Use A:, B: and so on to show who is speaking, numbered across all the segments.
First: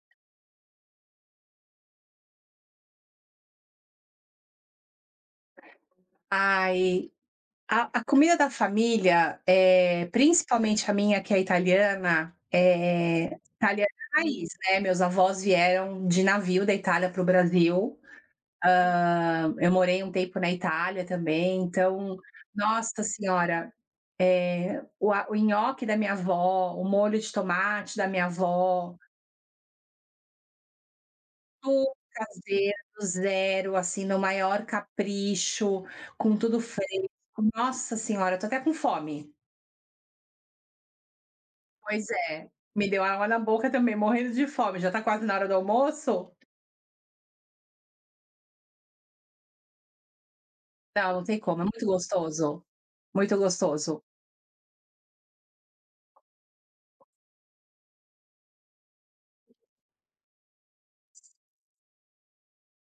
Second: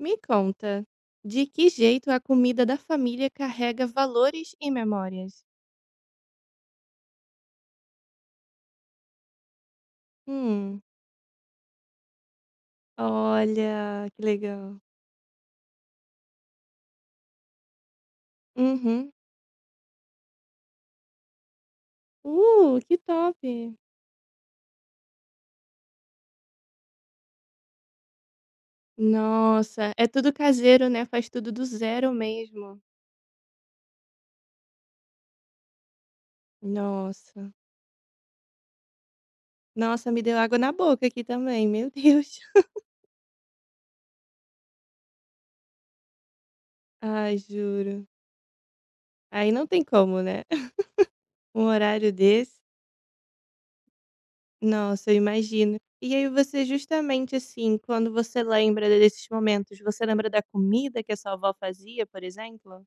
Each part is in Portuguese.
A: Me conta, de que jeito a comida da família carrega valores e memórias?
B: Ai, a comida da família,
A: Hum.
B: principalmente a minha, que é italiana,
A: Olha,
B: é
A: que
B: raiz,
A: legal.
B: né? Meus avós vieram de navio da Itália para o Brasil.
A: Uhum.
B: Ah, eu morei um tempo na Itália também. Então,
A: Que
B: nossa
A: top!
B: senhora, o nhoque da minha avó, o molho de tomate da minha avó,
A: Nossa, é tudo caseiro, né? Faz tudo do
B: tudo
A: zero
B: caseiro,
A: mesmo.
B: do zero, assim, no maior capricho, com tudo fresco.
A: Nossa,
B: Nossa senhora, eu tô até com fome.
A: nossa, me deu água na boca aqui também, meu
B: Pois
A: Deus.
B: é, me deu água na boca também, morrendo de fome, já tá quase na hora do almoço?
A: Ai, juro. Aí não tem como, né?
B: Não, não tem como,
A: Um
B: é muito
A: horário desse.
B: gostoso, muito gostoso.
A: Nossa, eu imagino. E aí você justamente, assim, quando você lembra desses momentos, você lembra da comida que a sua avó fazia, por exemplo?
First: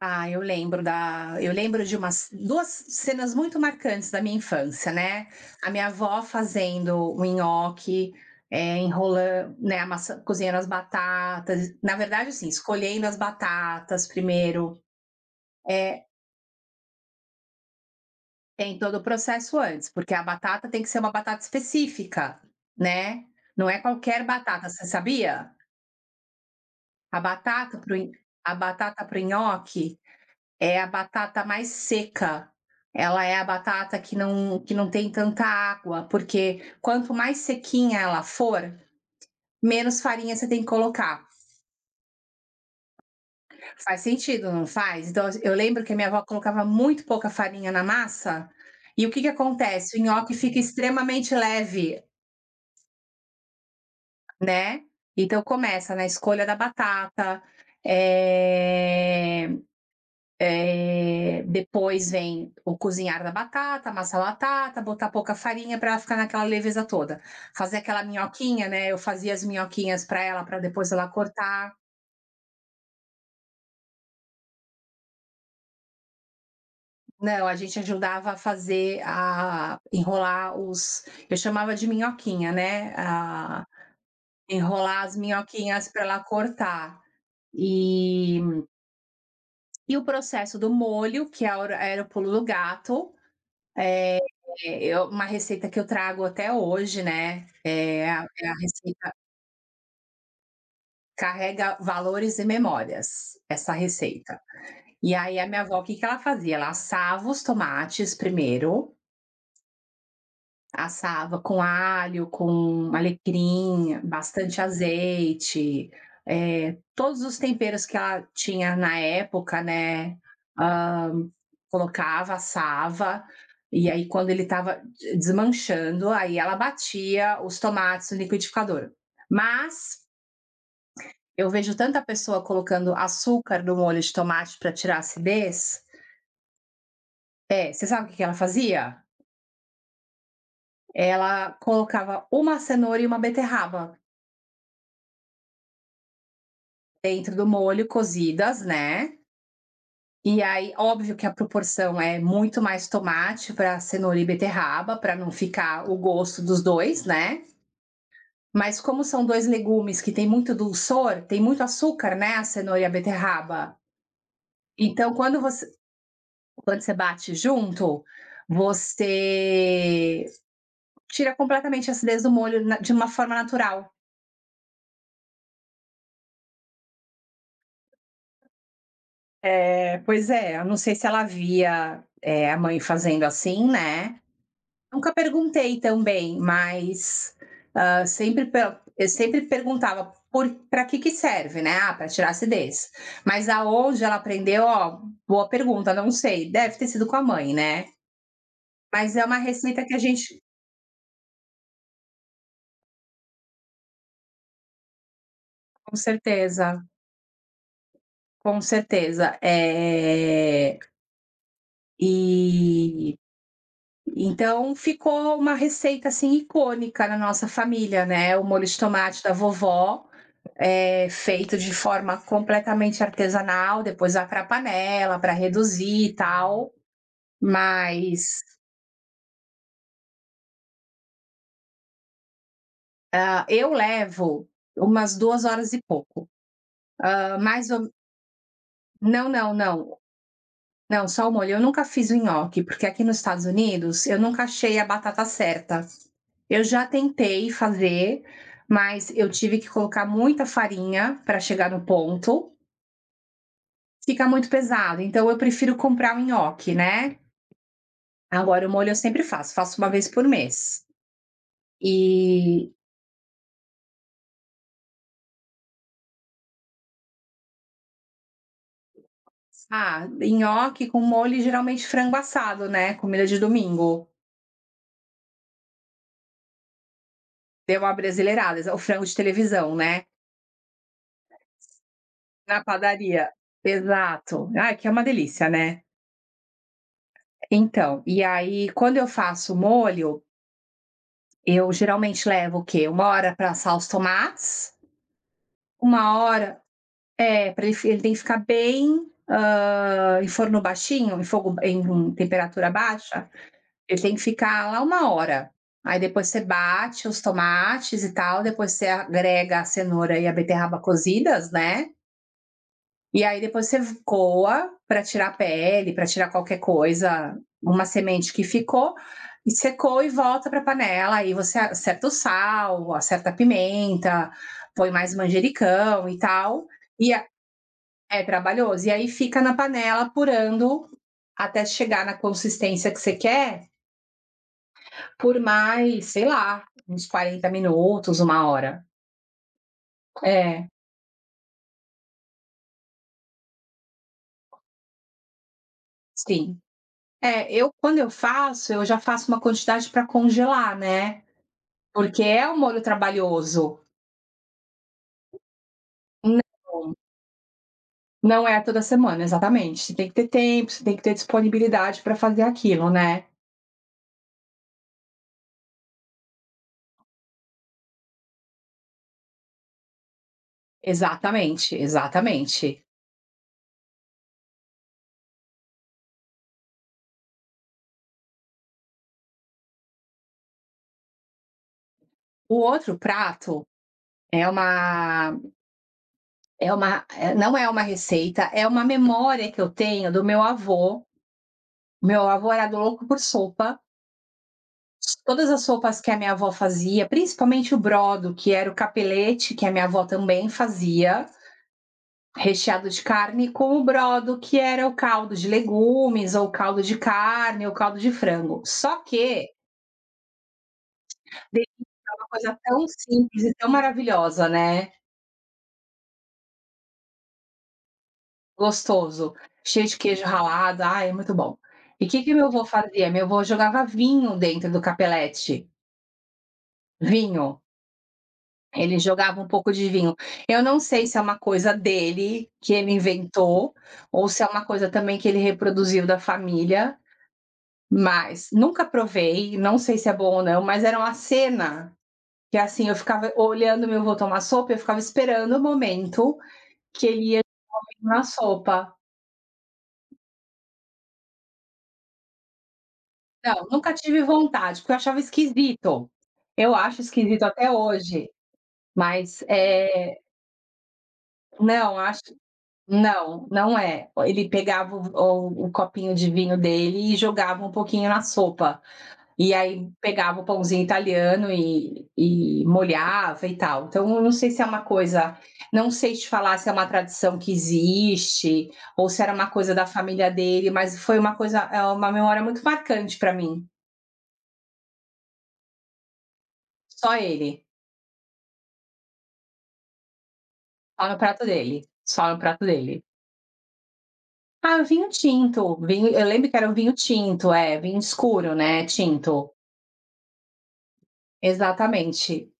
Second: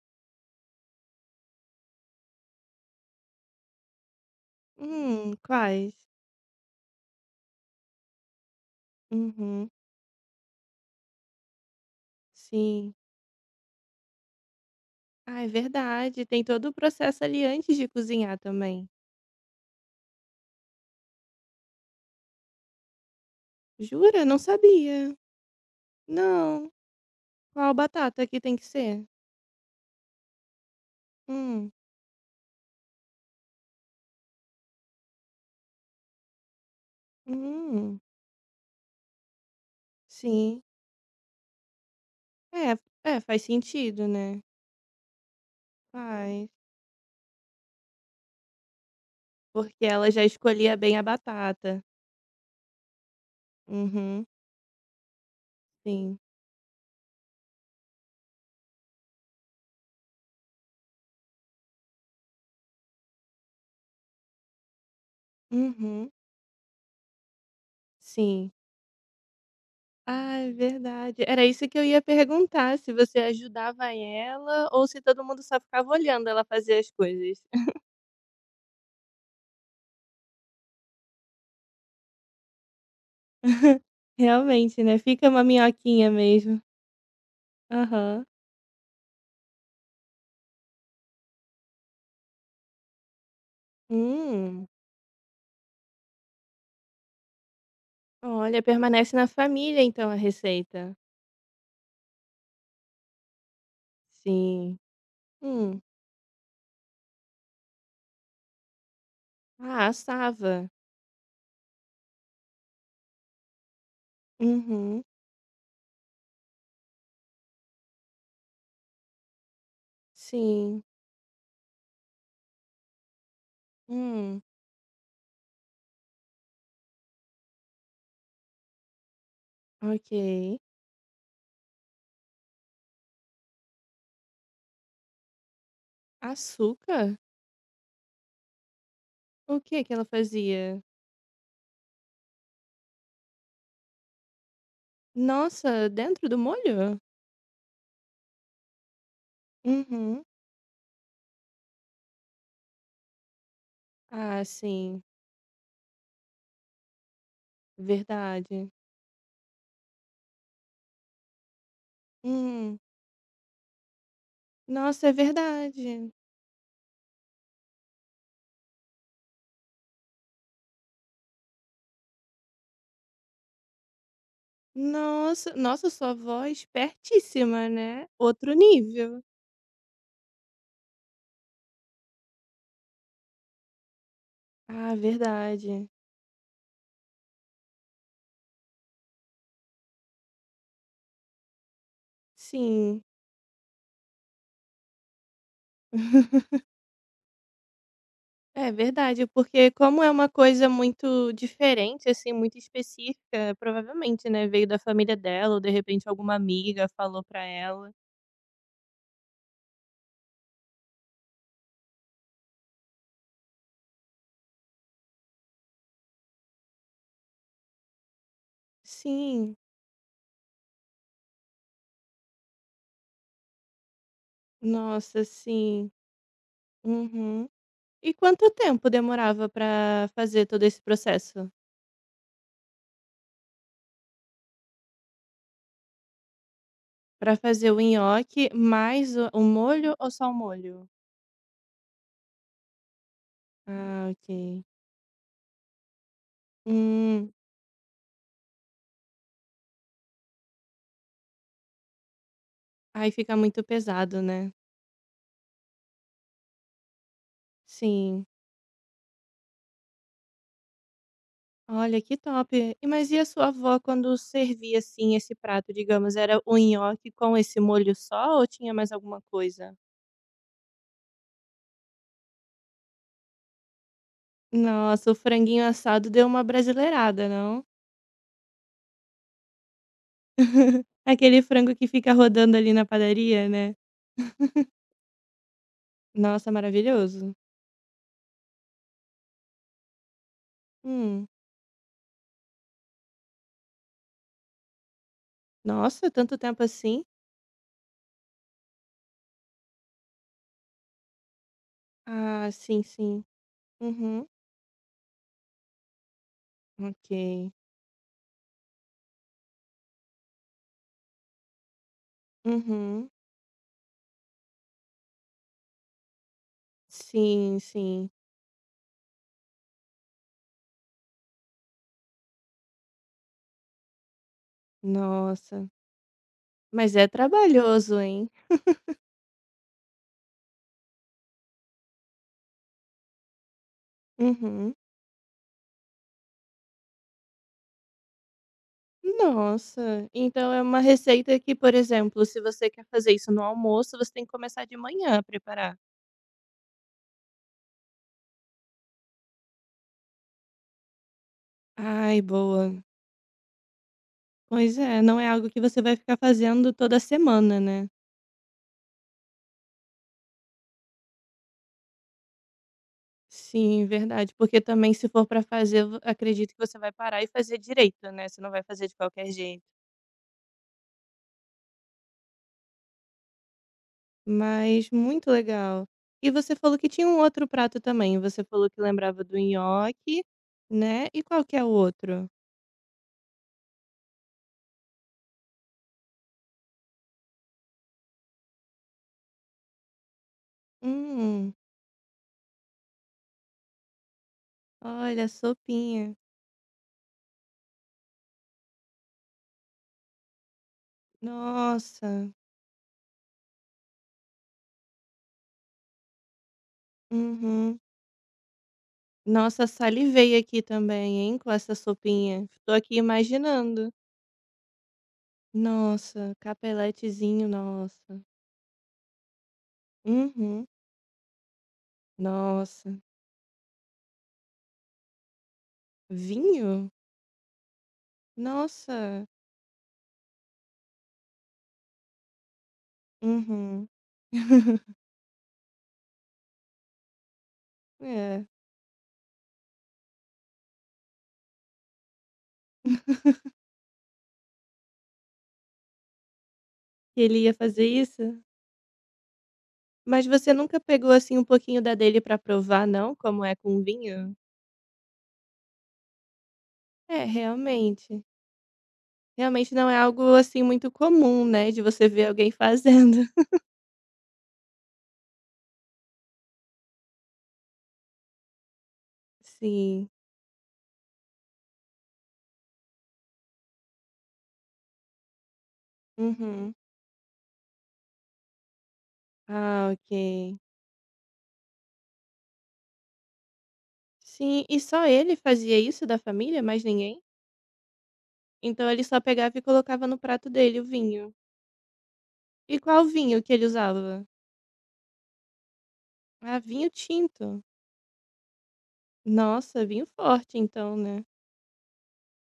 B: Ah, eu lembro de umas 2 cenas muito marcantes da minha infância, né, a minha
A: Quais?
B: avó fazendo o nhoque, enrolan
A: Uhum,
B: né, amassa, cozinhando as batatas, na verdade, assim,
A: sim.
B: escolhendo as batatas primeiro.
A: Ah, é
B: eh
A: verdade, tem todo o processo ali antes de cozinhar
B: Tem
A: também.
B: todo o processo antes, porque a batata tem que ser uma batata específica, né. Não é
A: Jura?
B: qualquer
A: Não
B: batata, você
A: sabia.
B: sabia?
A: Não.
B: A
A: Qual
B: batata para nho
A: batata que
B: a
A: tem que ser?
B: batata para o nhoque é a batata mais
A: Hum.
B: seca, ela é a batata que não tem tanta água, porque quanto mais sequinha
A: Hum,
B: ela for, menos farinha você tem
A: sim.
B: que colocar.
A: É, é, faz
B: Faz
A: sentido, né?
B: sentido, não faz? Então eu lembro que a minha avó
A: Faz.
B: colocava muito pouca farinha na massa. E o que que
A: Porque
B: acontece? O
A: ela já
B: nhoque fica
A: escolhia bem a
B: extremamente
A: batata.
B: leve.
A: Uhum,
B: Né. Então começa na
A: sim.
B: escolha da batata. eh Depois vem o cozinhar da batata, amassar a batata, botar pouca farinha para ela
A: Uhum.
B: ficar naquela leveza toda. Fazer aquela
A: Sim.
B: minhoquinha, né? Eu fazia as minhoquinhas para
A: Ah,
B: ela,
A: é
B: para depois ela
A: verdade. Era isso
B: cortar.
A: que eu ia perguntar, se você ajudava ela ou se todo mundo só ficava olhando ela fazer as coisas.
B: Não, a gente ajudava a fazer, a enrolar os, eu chamava de minhoquinha, né, a
A: Realmente, né,
B: enrolar as
A: fica uma
B: minhoquinhas para
A: minhoquinha
B: ela
A: mesmo.
B: cortar.
A: Aham.
B: E E o processo do molho, que é o era o pulo do gato, é,
A: Hum.
B: eu, uma receita que eu trago até hoje, né, é a
A: Olha,
B: receita,
A: permanece na família então a receita.
B: carrega valores e memórias, essa receita.
A: Sim.
B: E aí, a minha avó,
A: Hum.
B: o que que ela fazia? Ela assava os tomates primeiro.
A: Ah, assava.
B: Assava com alho, com alecrim, bastante
A: Uhum.
B: azeite, todos os temperos que ela tinha na época, né,
A: Sim.
B: hã, colocava, assava, e aí quando
A: Hum,
B: ele estava de desmanchando, aí ela batia os tomates no liquidificador. Mas
A: ok.
B: eu vejo tanta pessoa colocando açúcar no molho de tomate para tirar a acidez.
A: Açúcar?
B: É, você sabe o que que ela fazia?
A: O que que ela fazia?
B: Ela colocava uma cenoura e uma beterraba
A: Nossa, dentro do molho?
B: dentro do molho, cozidas, né?
A: Uhum.
B: E aí, óbvio que a proporção é muito mais tomate para cenoura e
A: Ah,
B: beterraba,
A: sim.
B: para não ficar o gosto dos dois, né?
A: Verdade.
B: Mas como são dois legumes que tem muito dulçor, tem muito açúcar, né? A
A: Hum,
B: cenoura e a beterraba.
A: nossa, é
B: Então, quando você,
A: verdade.
B: quando você bate junto, você tira completamente a acidez do molho, de uma forma natural.
A: Nossa, nossa, sua voz pertíssima né, outro nível.
B: É, pois é, eu não sei se ela via, é, a mãe fazendo assim, né?
A: Ah,
B: Nunca perguntei
A: verdade.
B: também, mas, sempre per eu sempre perguntava, por pra que que serve, né? "Ah, pra tirar acidez."
A: Sim.
B: Mas aonde ela aprendeu, ó, boa pergunta, não sei, deve ter sido com a mãe, né.
A: É
B: Mas é
A: verdade,
B: uma
A: porque
B: receita que a
A: como é uma
B: gente,
A: coisa muito diferente, assim, muito específica, provavelmente, né, veio da família dela ou de
B: com
A: repente alguma
B: certeza,
A: amiga falou pra ela.
B: com certeza. E Então ficou uma receita, assim, icônica na nossa família, né, o molho de tomate da
A: Sim,
B: vovó, feito de forma completamente artesanal, depois vai pra panela
A: nossa,
B: para
A: sim.
B: reduzir e tal,
A: Uhum. E
B: mas,
A: quanto tempo demorava pra fazer todo esse processo?
B: eu levo umas 2 horas e pouco,
A: Pra
B: hã,
A: fazer
B: mais
A: o
B: ou
A: nhoque mais o
B: não,
A: o
B: não,
A: molho
B: não.
A: ou só o molho?
B: Não, só o molho. Eu nunca fiz o nhoque, porque aqui nos Estados Unidos
A: Ah,
B: eu nunca
A: ok.
B: achei a batata certa. Eu já
A: Hum,
B: tentei fazer, mas eu tive que colocar muita farinha para chegar no ponto.
A: aí fica muito pesado,
B: Fica muito
A: né.
B: pesado, então eu prefiro comprar o nhoque, né?
A: Sim.
B: Agora o molho eu sempre faço uma vez por mês.
A: Olha, que
B: E
A: top. E mas e a sua avó quando servia, assim, esse prato, digamos, era o nhoque com esse molho só ou tinha mais alguma coisa?
B: Nhoque com molho, geralmente frango assado, né? Comida de domingo.
A: Nossa, o franguinho assado deu uma brasileirada, não?
B: Deu uma brasileirada, o frango de televisão, né?
A: Aquele frango que fica rodando
B: Na
A: ali na
B: padaria.
A: padaria, né.
B: Exato. Ah, que é uma delícia, né?
A: Nossa, maravilhoso.
B: Então, e aí quando eu faço molho,
A: Hum.
B: eu geralmente levo o quê? 1 hora para assar os tomates.
A: Nossa,
B: uma
A: tanto
B: hora
A: tempo assim?
B: é, para ele fi ele tem que ficar bem, em forno baixinho, em fogo, em
A: Ah,
B: temperatura
A: sim, sim.
B: baixa. Ele tem que
A: Uhum.
B: ficar lá 1 hora. Aí depois você bate os
A: Ok.
B: tomates e tal, depois você agrega a cenoura e a beterraba cozidas, né.
A: Uhum.
B: E aí depois você coa para tirar a pele, para tirar qualquer coisa,
A: Sim,
B: uma
A: sim.
B: semente que ficou, e secou, e volta para a panela. Aí você acerta o sal, acerta a pimenta, põe mais
A: Nossa.
B: manjericão e tal.
A: Mas é
B: E é,
A: trabalhoso,
B: É
A: hein?
B: trabalhoso. E aí fica na panela apurando até chegar na consistência que você quer,
A: Uhum.
B: por mais, sei lá, uns 40 minutos, 1 hora.
A: Nossa. Então é
B: É,
A: uma receita que, por exemplo, se você quer fazer isso no almoço, você tem que começar de manhã a preparar.
B: sim. É, eu, quando eu faço, eu já faço uma quantidade para congelar, né?
A: Ai,
B: Porque é um
A: boa.
B: molho trabalhoso.
A: Pois é, não é algo que você vai ficar
B: N
A: fazendo toda semana, né?
B: Não é toda semana, exatamente. Você tem que ter tempo, você tem que ter disponibilidade para fazer aquilo, né.
A: Sim, verdade. Porque também, se for pra fazer, acredito que você vai parar e fazer direito, né? Você não vai fazer de qualquer jeito.
B: Exatamente, exatamente.
A: Mas muito legal. E você falou que tinha um outro prato também, você falou que lembrava do nhoque, né, e qual que é o outro?
B: O outro prato é uma não é uma receita, é uma memória que eu tenho do meu avô.
A: Hum,
B: Meu avô era louco por sopa.
A: olha,
B: Todas as sopas que
A: sopinha.
B: a minha avó fazia, principalmente o brodo, que era o capelete, que a minha avó também fazia,
A: Nossa,
B: recheado de carne, com o brodo, que era o caldo de legumes, ou caldo de carne, ou
A: uhum.
B: caldo de frango. Só que
A: Nossa, salivei aqui também, hein, com essa
B: delícia, é uma
A: sopinha.
B: coisa
A: Tô
B: tão
A: aqui
B: simples e tão
A: imaginando.
B: maravilhosa, né,
A: Nossa, capeletezinho, nossa.
B: gostoso, cheio de queijo
A: Uhum.
B: ralado, ai, é muito bom. E o que que meu avô
A: Nossa,
B: fazia? Meu avô jogava vinho dentro do capelete,
A: vinho?
B: vinho. Ele
A: Nossa,
B: jogava um pouco de vinho. Eu não sei se é uma coisa dele, que ele inventou,
A: uhum.
B: ou se é uma coisa também que ele reproduziu da família.
A: É.
B: Mas nunca provei, não sei se é bom ou não, mas era uma cena, que, assim, eu ficava olhando meu avô tomar sopa, eu ficava esperando o momento que
A: Que
B: ele
A: ele
B: ia
A: ia fazer isso?
B: na sopa.
A: Mas você nunca pegou, assim, um pouquinho da dele pra provar não, como é
B: Não,
A: com
B: nunca tive
A: vinho?
B: vontade, porque eu achava esquisito. Eu acho
A: É,
B: esquisito até
A: realmente.
B: hoje, mas,
A: Realmente não é algo, assim, muito comum, né, de
B: não,
A: você
B: acho,
A: ver alguém fazendo.
B: não, não é. Ele pegava o copinho de vinho dele e jogava um pouquinho na sopa. E aí
A: Sim.
B: pegava o pãozinho italiano, e molhava e tal. Então, eu não sei se é uma coisa, não sei te falar se é
A: Uhum.
B: uma tradição que existe ou se era uma coisa da
A: Ah, ok.
B: família dele, mas foi uma coisa, é uma memória muito marcante para mim.
A: Sim, e só ele fazia isso da família, mais
B: Só
A: ninguém?
B: ele,
A: Então ele só pegava e colocava no prato dele o
B: só no
A: vinho.
B: prato dele, só no prato
A: E
B: dele.
A: qual vinho que ele usava?
B: Ah, vinho tinto, vinho, eu lembro que
A: Ah,
B: era um
A: vinho
B: vinho tinto,
A: tinto.
B: é, vinho escuro, né, tinto.
A: Nossa, vinho forte então, né.
B: Exatamente.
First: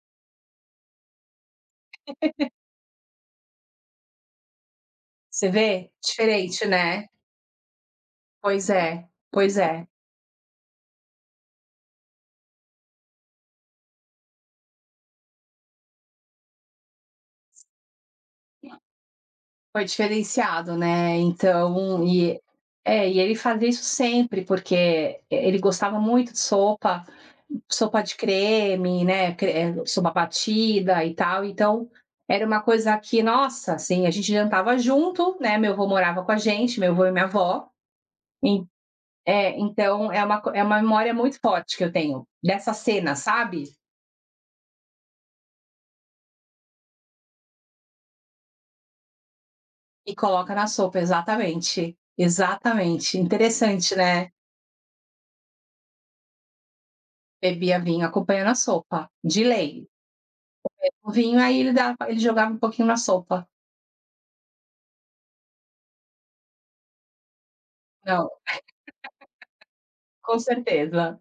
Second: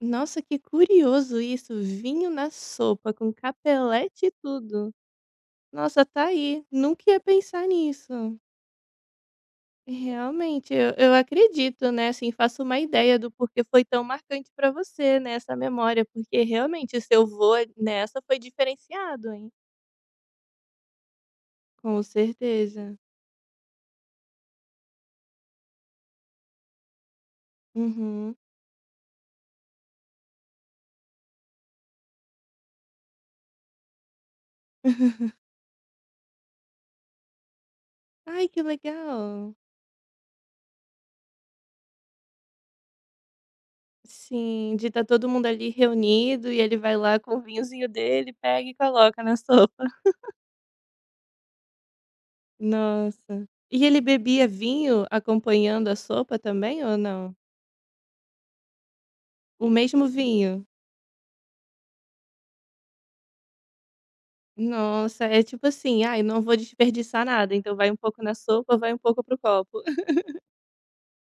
A: Nossa, que curioso isso, vinho na sopa com capelete e tudo.
B: Você vê?
A: Nossa, tá aí,
B: Diferente, né?
A: nunca ia pensar nisso.
B: Pois é, pois é.
A: Realmente, eu acredito, né, assim, faço uma ideia do porquê foi tão marcante pra você, né, essa memória, porque realmente o seu vô nessa foi diferenciado, hein.
B: Foi diferenciado, né,
A: Com
B: então,
A: certeza.
B: e ele fazia isso sempre, porque, ele gostava muito de sopa, sopa de
A: Uhum.
B: creme, né, sopa batida e tal, então era uma coisa que, nossa, assim, a gente jantava junto, né, meu avô morava com a gente, meu avô e minha avó,
A: Ai, que
B: en
A: legal.
B: então é uma co é uma memória muito forte que eu tenho dessa cena, sabe,
A: Sim, de estar todo mundo ali reunido e ele vai lá com o vinhozinho dele, pega e coloca na sopa.
B: e coloca na sopa, exatamente, exatamente,
A: Nossa. E
B: interessante,
A: ele
B: né.
A: bebia vinho acompanhando a sopa também ou não?
B: Bebia vinho acompanhando a sopa, de
A: O
B: lei.
A: mesmo vinho?
B: O vinho, aí ele jogava um pouquinho na sopa.
A: Nossa, é tipo assim: "Ai, não vou desperdiçar nada, então vai um pouco
B: Não,
A: na sopa, vai um pouco pro copo".
B: com certeza.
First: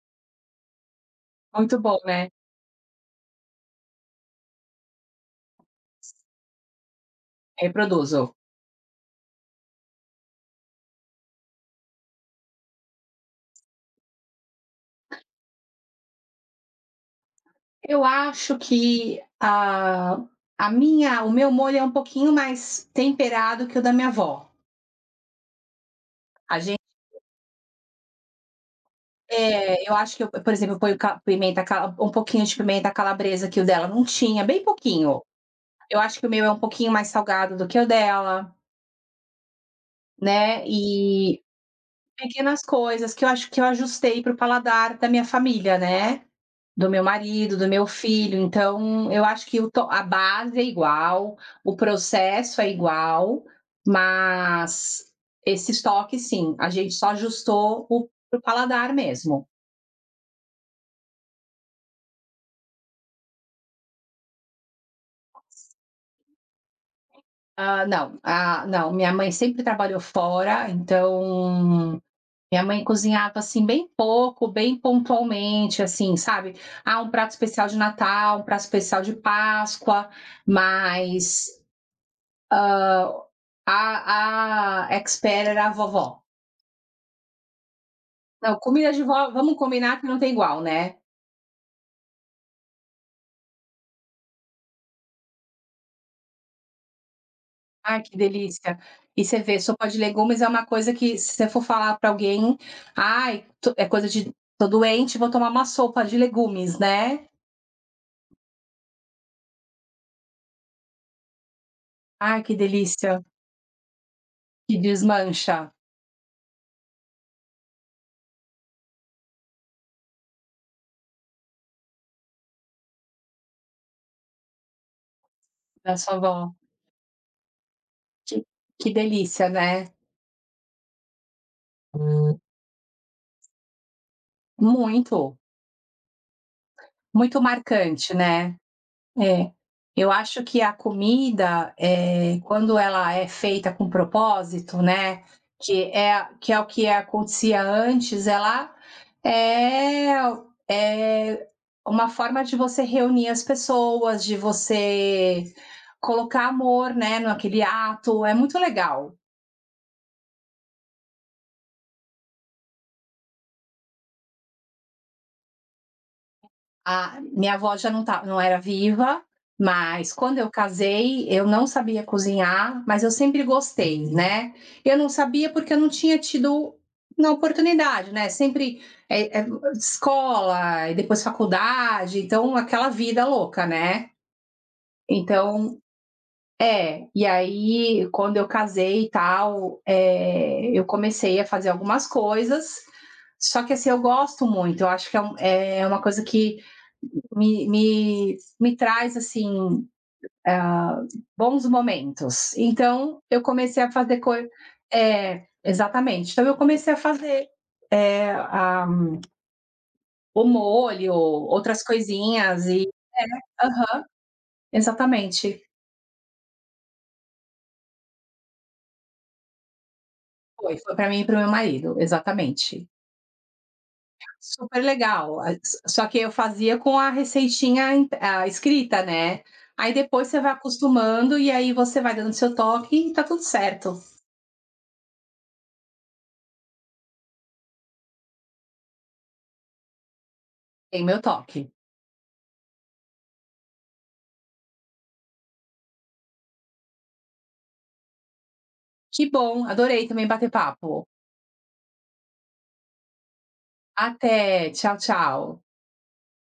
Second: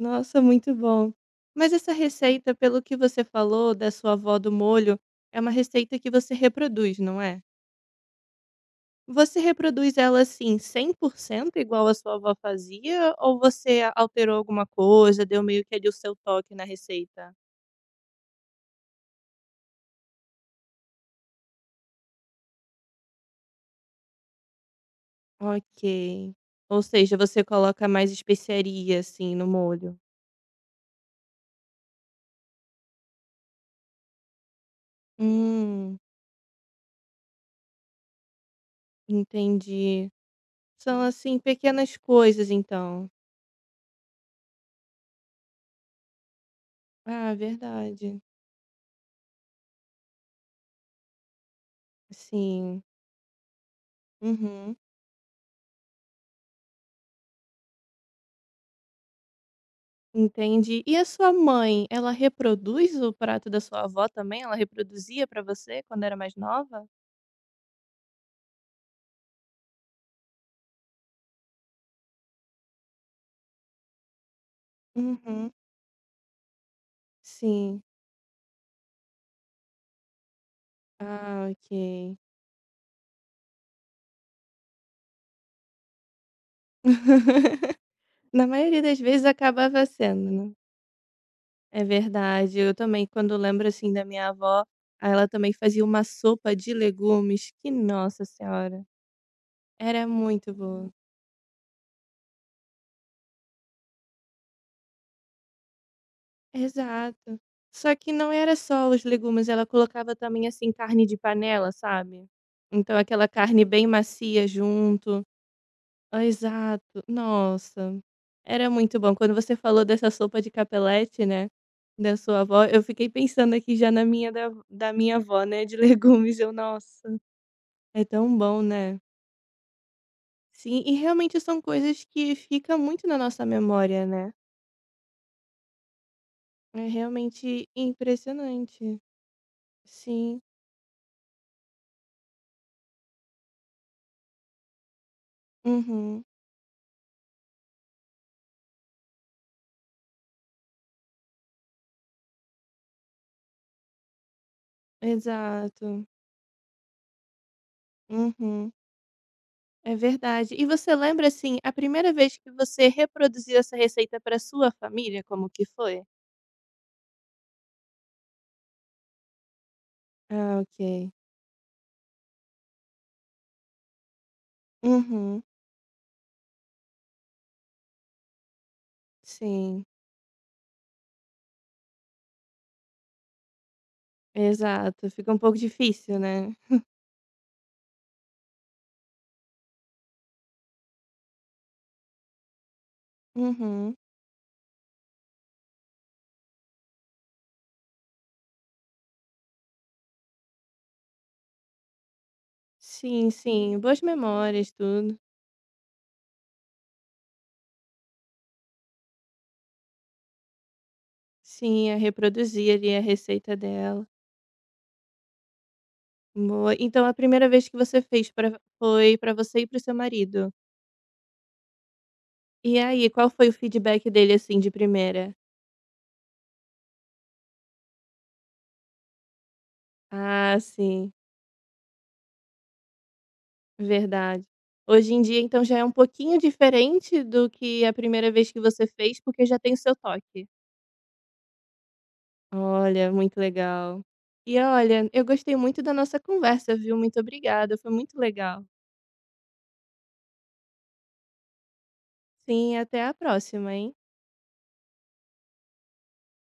A: Nossa, muito bom. Mas
B: Muito
A: essa
B: bom, né,
A: receita, pelo que você falou da sua avó do molho, é uma receita que você reproduz, não é?
B: reproduzo.
A: Você reproduz ela, assim, 100% igual a sua avó fazia ou você alterou alguma coisa, deu meio que ali o seu toque na receita?
B: Eu acho que a minha o meu molho é um pouquinho mais temperado que o da minha avó.
A: Ok.
B: A gente
A: Ou seja, você coloca mais especiaria, assim, no
B: eu
A: molho.
B: acho que eu, por exemplo, eu ponho ca pimenta cala um pouquinho de pimenta calabresa que o dela não tinha, bem pouquinho.
A: Hum,
B: Eu acho que o meu é um pouquinho mais salgado do que o dela,
A: entendi.
B: né,
A: São, assim, pequenas coisas
B: pequenas
A: então.
B: coisas que eu acho que eu ajustei para o paladar da minha família, né, do meu
A: Ah,
B: marido, do meu
A: verdade.
B: filho, então eu acho que o to a base é igual, o processo é
A: Sim.
B: igual,
A: Uhum.
B: mas esses toques sim, a gente só ajustou o para o paladar mesmo.
A: Entendi. E a sua mãe, ela reproduz o prato da sua avó também? Ela reproduzia pra você quando era mais nova?
B: Ah, não, ah, não, minha mãe sempre trabalhou fora. Então, minha mãe cozinhava, assim, bem pouco, bem
A: Uhum.
B: pontualmente, assim, sabe? Ah, um prato especial de
A: Sim.
B: Natal, um prato especial de Páscoa, mas,
A: Ah, ok.
B: ah, a expert era a vovó.
A: Na
B: Não,
A: maioria
B: comida
A: das
B: de
A: vezes
B: vó, vamos
A: acabava
B: combinar, que não
A: sendo,
B: tem
A: né.
B: igual, né?
A: É verdade. Eu também, quando lembro, assim, da minha avó, ela também fazia uma sopa de legumes que,
B: Ai, que
A: nossa
B: delícia.
A: senhora,
B: E você vê, sopa de
A: era
B: legumes é
A: muito
B: uma
A: boa.
B: coisa que, se você for falar para alguém: "Ai, to é coisa de tô doente, vou tomar uma sopa de legumes", né?
A: Exato. Só que não era só os legumes, ela colocava também, assim, carne de panela, sabe.
B: Ai, que
A: Então
B: delícia,
A: aquela carne bem macia
B: que
A: junto.
B: desmancha,
A: Ah, exato. Nossa, era muito bom. Quando você falou dessa sopa de capelete, né, da sua avó, eu fiquei pensando aqui já na minha da minha avó, né, de
B: da sua
A: legumes, eu:
B: vó.
A: "Nossa, é tão
B: Que
A: bom,
B: que
A: né".
B: delícia, né.
A: Sim, e realmente são coisas que ficam muito na nossa memória, né.
B: Muito,
A: É
B: muito
A: realmente
B: marcante, né.
A: impressionante.
B: É. Eu
A: Sim.
B: acho que a comida, quando ela é feita com propósito, né,
A: Uhum.
B: que é o que acontecia antes, ela é é uma forma de você reunir as pessoas, de você
A: Exato.
B: colocar amor, né, naquele ato, é muito
A: Uhum.
B: legal.
A: É verdade. E você lembra, assim, a primeira vez que você reproduziu essa receita para sua família, como que foi?
B: A minha avó já não tá não era viva, mas quando eu
A: Ah, ok.
B: casei, eu não sabia cozinhar, mas eu sempre gostei, né. Eu não
A: Uhum.
B: sabia, porque eu não tinha tido na oportunidade, né, sempre, eh eh,
A: Sim,
B: escola e depois faculdade, então aquela vida louca, né.
A: exato. Fica um pouco
B: Então,
A: difícil, né?
B: e aí quando eu casei e tal, eu comecei a fazer algumas coisas, só que, assim,
A: Uhum.
B: eu gosto muito, eu acho que é uma coisa que me traz, assim, bons momentos. Então
A: Sim,
B: eu
A: sim.
B: comecei a
A: Boas
B: fazer coisa.
A: memórias, tudo.
B: É, exatamente. Então eu comecei a fazer, é, a, o molho, outras
A: Sim, a
B: coisinhas
A: reproduzir
B: e.
A: ali a receita
B: Aham,
A: dela.
B: exatamente.
A: Boa. Então a primeira vez que você fez pra foi para você e para o seu marido.
B: Foi para mim e para o meu marido,
A: E
B: exatamente.
A: aí, qual foi o feedback dele, assim, de
B: Super
A: primeira?
B: legal. Só que eu fazia com a receitinha, a escrita, né? Aí depois você vai
A: Ah, sim.
B: acostumando e aí você vai dando seu toque e tá tudo certo.
A: Verdade. Hoje em dia, então, já é um pouquinho diferente do que a primeira vez que você fez, porque já tem o seu toque.
B: Tem meu toque.
A: Olha, muito legal. E olha, eu gostei muito da nossa conversa, viu? Muito obrigada, foi muito legal.
B: Que bom, adorei também bater papo.
A: Sim, até a próxima, hein?
B: Até, tchau, tchau.